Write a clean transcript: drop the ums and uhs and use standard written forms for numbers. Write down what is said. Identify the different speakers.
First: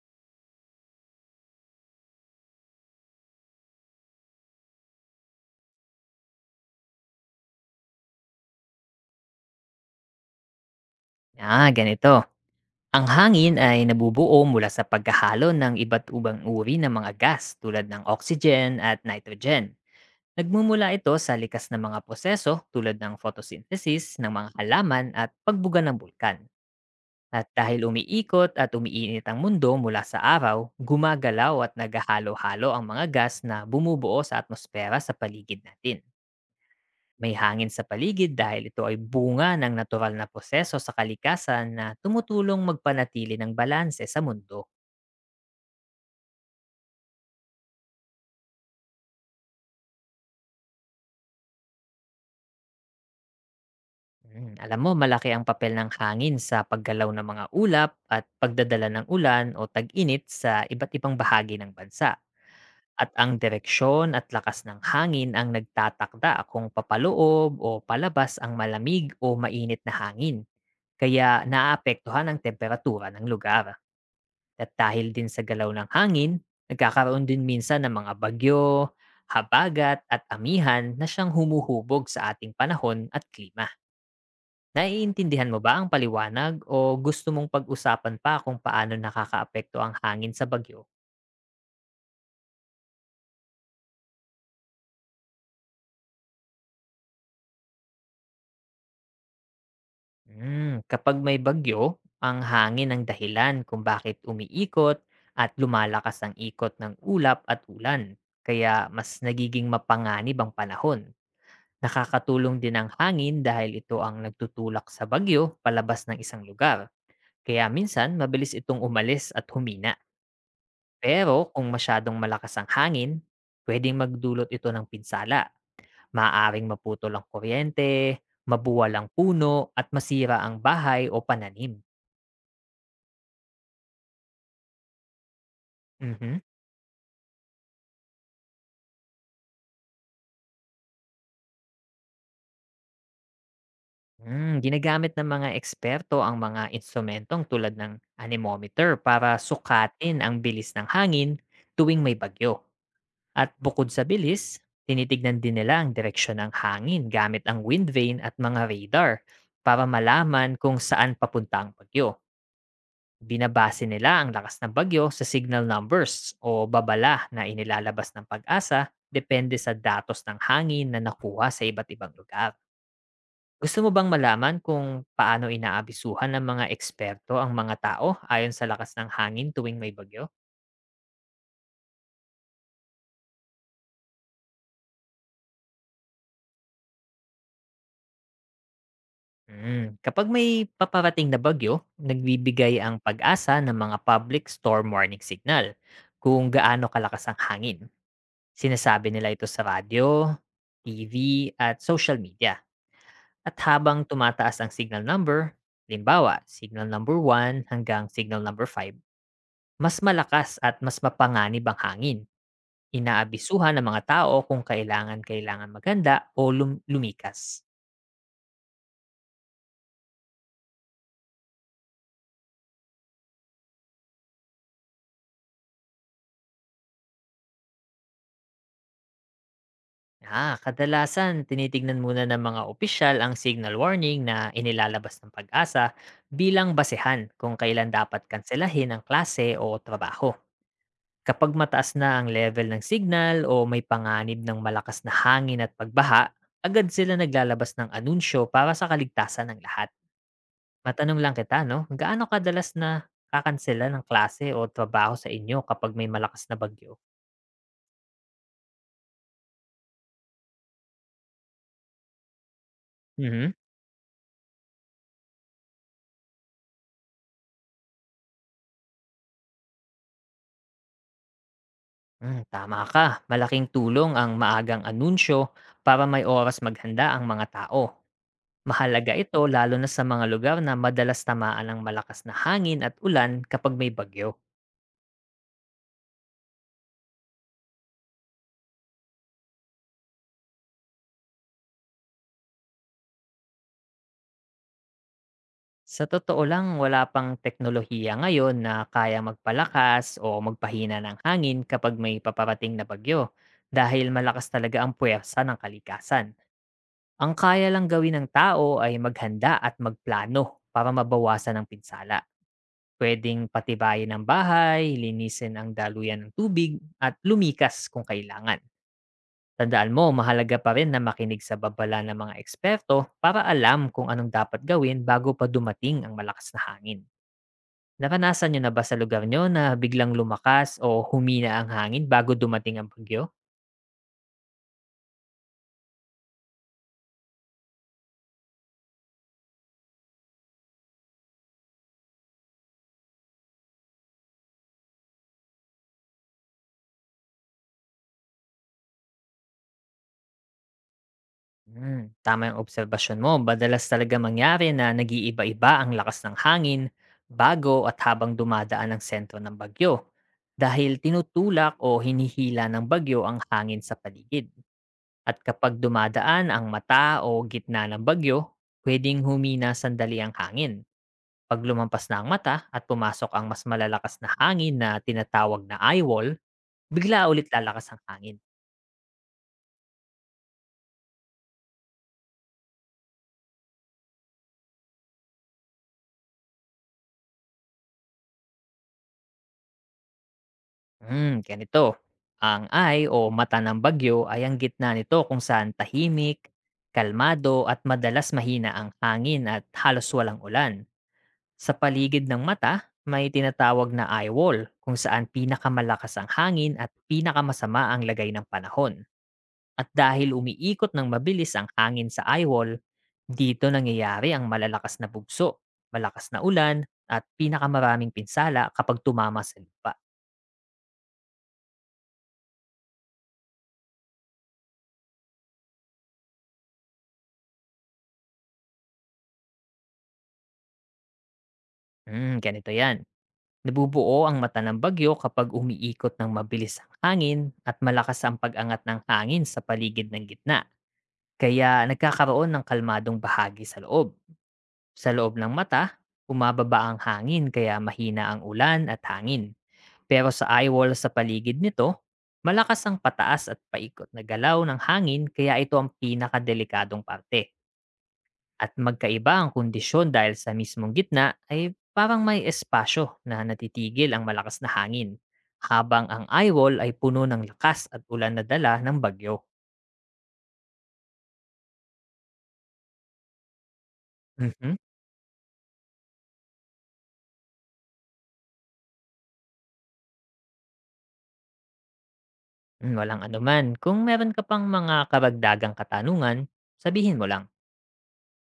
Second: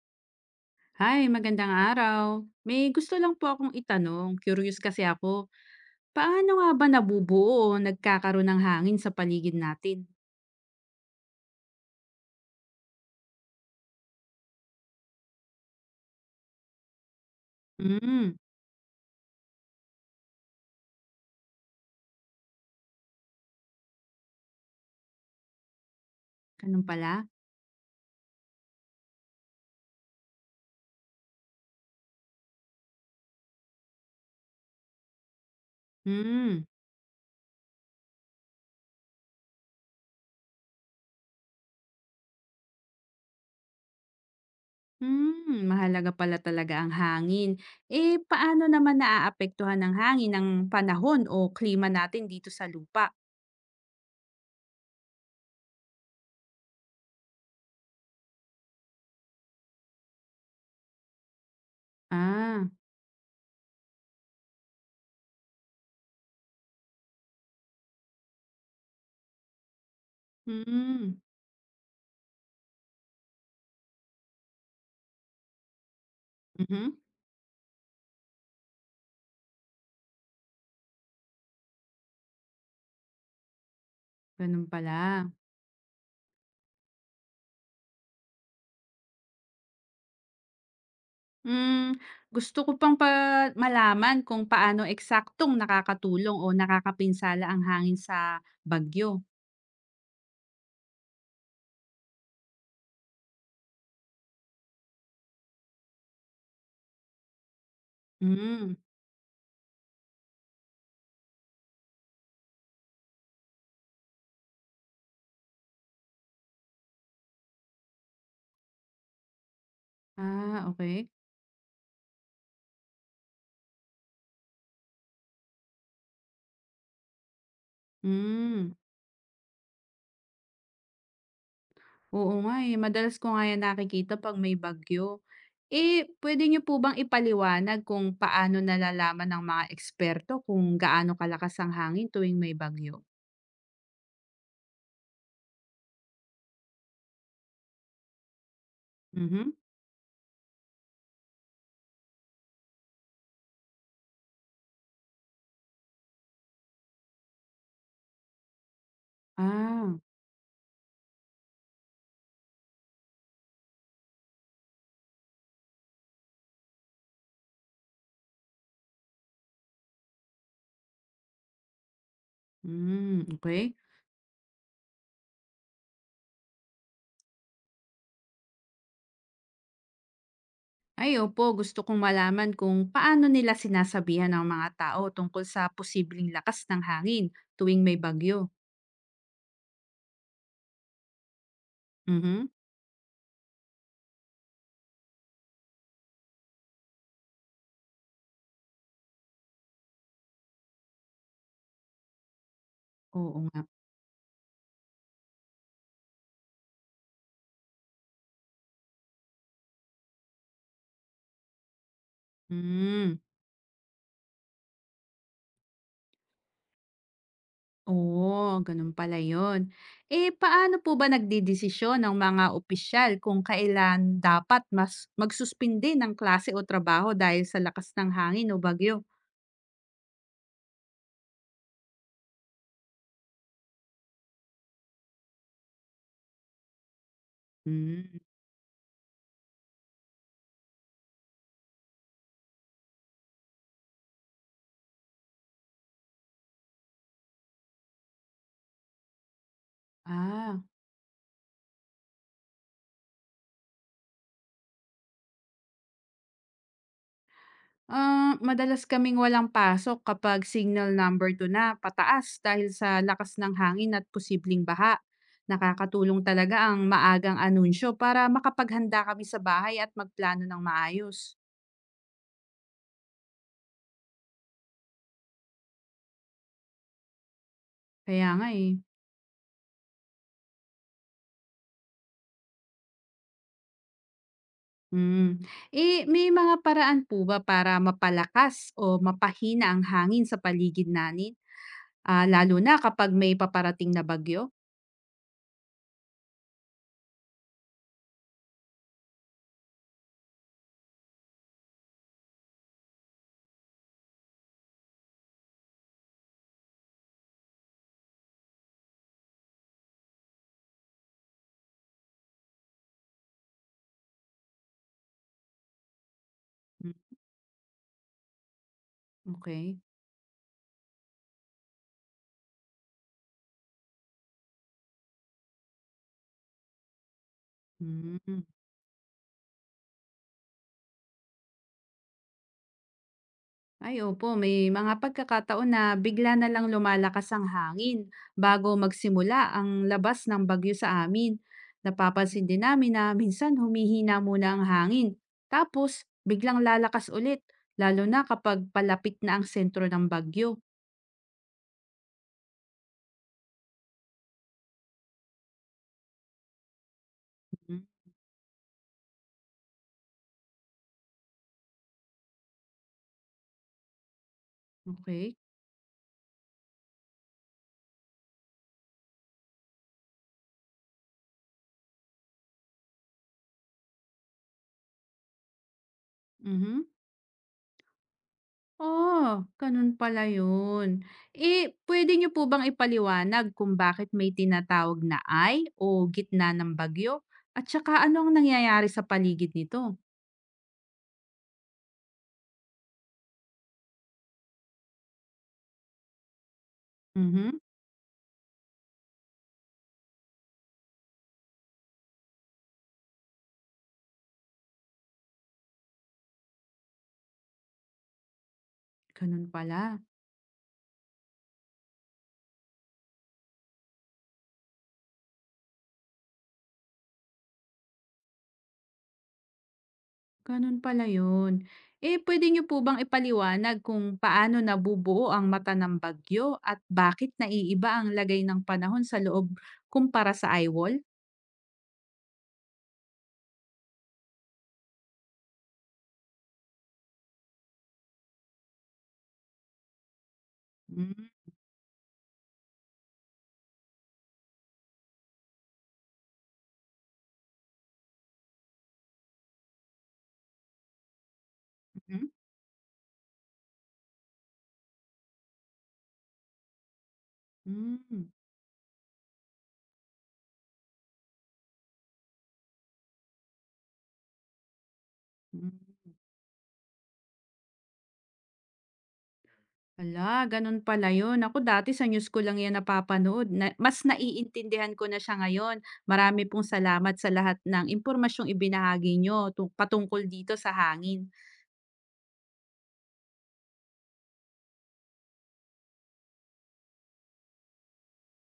Speaker 1: Hi, magandang araw. May gusto lang po akong itanong. Curious kasi ako. Paano nga ba nabubuo o nagkakaroon ng hangin sa paligid natin?
Speaker 2: Ganito. Ang hangin ay nabubuo mula sa pagkahalo ng iba't ubang uri ng mga gas tulad ng
Speaker 1: Hmm,
Speaker 2: oxygen at nitrogen. Nagmumula ito sa likas na mga proseso tulad ng photosynthesis ng mga halaman at pagbuga ng bulkan.
Speaker 1: Ganun pala?
Speaker 2: At dahil umiikot at umiinit ang mundo mula sa araw, gumagalaw at naghahalo-halo ang mga gas na bumubuo sa atmosfera sa paligid natin.
Speaker 1: Hmm,
Speaker 2: May hangin sa paligid dahil ito ay bunga ng natural na proseso sa kalikasan na tumutulong magpanatili ng balanse sa mundo.
Speaker 1: Mahalaga pala talaga ang hangin. Eh, paano naman naaapektuhan ng hangin ang panahon o klima natin dito sa lupa?
Speaker 2: Alam mo, malaki ang papel ng hangin sa paggalaw ng mga ulap at pagdadala ng ulan o tag-init sa iba't ibang bahagi ng bansa.
Speaker 1: Ah.
Speaker 2: At ang direksyon at lakas ng hangin ang nagtatakda kung papaloob o palabas ang malamig o mainit na hangin.
Speaker 1: Hmm.
Speaker 2: Kaya naaapektuhan ang temperatura ng lugar. At dahil din sa galaw ng hangin,
Speaker 1: Mhm.
Speaker 2: nagkakaroon din minsan ng mga bagyo, habagat at amihan na siyang humuhubog sa ating panahon at klima.
Speaker 1: Ganun pala.
Speaker 2: Naiintindihan mo ba ang paliwanag o gusto mong pag-usapan pa kung paano nakakaapekto ang hangin sa bagyo?
Speaker 1: Hmm, Gusto ko pang pa malaman kung paano eksaktong nakakatulong o nakakapinsala ang hangin sa bagyo.
Speaker 2: Kapag may bagyo, ang hangin ang dahilan kung bakit umiikot at lumalakas ang ikot ng ulap at ulan.
Speaker 1: Hmm.
Speaker 2: Kaya mas nagiging mapanganib ang panahon. Nakakatulong din ang hangin dahil ito ang nagtutulak sa bagyo palabas ng isang lugar. Kaya minsan mabilis itong umalis at humina.
Speaker 1: Ah, okay.
Speaker 2: Pero kung masyadong malakas ang hangin, pwedeng magdulot ito ng pinsala. Maaring maputol ang kuryente,
Speaker 1: Hmm,
Speaker 2: mabuwal ang puno at masira ang bahay o pananim.
Speaker 1: Oo nga, eh, madalas ko nga 'yan nakikita 'pag may bagyo. Eh,
Speaker 2: Mhm.
Speaker 1: puwede niyo po bang ipaliwanag kung paano nalalaman ng mga eksperto kung gaano kalakas ang hangin tuwing may bagyo?
Speaker 2: Ginagamit ng mga eksperto ang mga instrumentong tulad ng anemometer para
Speaker 1: Mhm.
Speaker 2: sukatin ang bilis ng hangin tuwing may bagyo. At bukod sa bilis, tinitignan din nila ang direksyon ng hangin gamit ang wind vane at mga radar para
Speaker 1: Ah.
Speaker 2: malaman kung saan papunta ang bagyo. Binabase nila ang lakas ng bagyo sa signal numbers o babala na inilalabas ng pag-asa depende sa datos ng hangin na nakuha sa iba't ibang lugar.
Speaker 1: Hmm. Okay.
Speaker 2: Gusto mo bang malaman kung paano inaabisuhan ng mga eksperto ang mga tao ayon sa lakas ng hangin tuwing may bagyo?
Speaker 1: Ay, opo. Gusto kong malaman kung paano nila sinasabihan ang mga tao tungkol sa posibleng lakas ng hangin tuwing may bagyo.
Speaker 2: Kapag may paparating na bagyo,
Speaker 1: Mhm.
Speaker 2: nagbibigay ang pag-asa ng mga public storm warning signal kung gaano kalakas ang hangin. Sinasabi nila ito sa radyo, TV, at social media.
Speaker 1: Oo nga.
Speaker 2: At habang tumataas ang signal number, limbawa, signal number 1 hanggang signal number 5, mas malakas at mas mapanganib ang hangin.
Speaker 1: Mm.
Speaker 2: Inaabisuhan ng mga tao kung kailangan-kailangan maganda o lumikas.
Speaker 1: Oo, ganun pala yun. Eh, paano po ba nagdidesisyon ng mga opisyal kung kailan dapat mas magsuspindi ng klase o trabaho dahil sa lakas ng hangin o bagyo?
Speaker 2: Kadalasan tinitignan muna ng mga opisyal ang signal warning na inilalabas ng pag-asa bilang basehan kung kailan
Speaker 1: Mm.
Speaker 2: dapat kanselahin ang klase o trabaho. Kapag mataas na ang level ng signal o may panganib ng malakas na hangin at pagbaha, agad sila naglalabas ng anunsyo para sa kaligtasan ng lahat.
Speaker 1: Ah.
Speaker 2: Matanong lang kita, no? Gaano kadalas na kakansela ng klase o trabaho sa inyo kapag may malakas na bagyo?
Speaker 1: Ah, madalas kaming walang pasok kapag signal number 2 na pataas dahil sa lakas ng
Speaker 2: Mhm.
Speaker 1: hangin at posibleng baha. Nakakatulong talaga ang maagang anunsyo para makapaghanda kami sa bahay at magplano ng maayos.
Speaker 2: Tama ka. Malaking tulong ang maagang anunsyo para may oras maghanda ang mga tao.
Speaker 1: Kaya nga eh.
Speaker 2: Mahalaga ito lalo na sa mga lugar na madalas tamaan ng malakas na hangin at ulan kapag may bagyo.
Speaker 1: Mm. Eh, may mga paraan po ba para mapalakas o mapahina ang hangin sa paligid natin? Ah, lalo na kapag may paparating na bagyo?
Speaker 2: Sa totoo lang, wala pang teknolohiya ngayon na kaya magpalakas o magpahina ng hangin kapag may paparating na bagyo dahil malakas talaga ang puwersa ng kalikasan. Ang kaya lang gawin ng tao ay maghanda at magplano para mabawasan ang pinsala. Puwedeng patibayin ang bahay, linisin ang daluyan ng tubig,
Speaker 1: Mm.
Speaker 2: at lumikas kung kailangan.
Speaker 1: Okay.
Speaker 2: Tandaan mo, mahalaga pa rin na makinig sa babala ng mga eksperto para alam kung anong dapat gawin bago pa dumating ang malakas na hangin.
Speaker 1: Mm.
Speaker 2: Naranasan nyo na ba sa lugar nyo na biglang lumakas o humina ang hangin bago dumating ang bagyo?
Speaker 1: Ay, opo. May mga pagkakataon na bigla na lang lumalakas ang hangin bago magsimula ang labas ng bagyo sa amin. Napapansin din namin na minsan humihina muna ang hangin. Tapos, biglang lalakas ulit, lalo na kapag palapit na ang sentro ng bagyo.
Speaker 2: Tama yung obserbasyon mo. Badalas talaga mangyari na nag-iiba-iba ang lakas ng hangin bago
Speaker 1: Mm.
Speaker 2: at habang dumadaan ang sentro ng bagyo dahil tinutulak o hinihila ng bagyo ang hangin sa paligid.
Speaker 1: Okay.
Speaker 2: At kapag dumadaan ang mata o gitna ng bagyo, pwedeng humina sandali ang hangin. Pag lumampas na ang mata at pumasok ang mas malalakas na hangin na tinatawag na eyewall,
Speaker 1: Mhm.
Speaker 2: bigla ulit lalakas ang hangin.
Speaker 1: Oh, ganun pala yun. Eh, puwede niyo po bang ipaliwanag kung bakit may tinatawag na eye o gitna ng bagyo? At saka ano ang nangyayari sa paligid nito?
Speaker 2: Ganito. Ang eye o mata ng bagyo ay ang gitna nito kung saan tahimik,
Speaker 1: Mhm.
Speaker 2: kalmado at madalas mahina ang hangin at halos walang ulan. Sa paligid ng mata, may tinatawag na eye wall kung saan pinakamalakas ang hangin at pinakamasama ang lagay ng panahon.
Speaker 1: Ganun
Speaker 2: At
Speaker 1: pala.
Speaker 2: dahil umiikot ng mabilis ang hangin sa eye wall, dito nangyayari ang malalakas na bugso, malakas na ulan at pinakamaraming pinsala kapag tumama sa lupa.
Speaker 1: Ganun pala yun. Eh, puwede niyo po bang ipaliwanag kung paano nabubuo ang mata ng bagyo at bakit naiiba ang lagay ng panahon sa loob kumpara sa eyewall?
Speaker 2: Ganito yan. Nabubuo ang mata ng bagyo kapag umiikot ng mabilis ang hangin at malakas ang pag-angat ng hangin sa paligid ng gitna.
Speaker 1: Mhm.
Speaker 2: Kaya nagkakaroon ng kalmadong bahagi sa loob. Sa loob ng mata, umababa ang hangin kaya mahina ang ulan at hangin. Pero sa eyewall sa paligid nito,
Speaker 1: Mm.
Speaker 2: malakas ang pataas at paikot na galaw ng hangin kaya ito ang pinakadelikadong parte
Speaker 1: Mm.
Speaker 2: at magkaiba ang kondisyon dahil sa mismong gitna ay parang may espasyo na natitigil ang malakas na hangin, habang
Speaker 1: Mm.
Speaker 2: ang eyewall ay puno ng lakas at ulan na dala ng bagyo.
Speaker 1: Hala, ganun pala yun. Ako dati sa news ko lang yan napapanood. Na, mas
Speaker 2: Mhm.
Speaker 1: naiintindihan ko na siya ngayon. Marami pong salamat sa lahat ng impormasyong ibinahagi nyo patungkol dito sa hangin.
Speaker 2: Walang anuman, kung meron ka pang mga karagdagang katanungan, sabihin mo lang.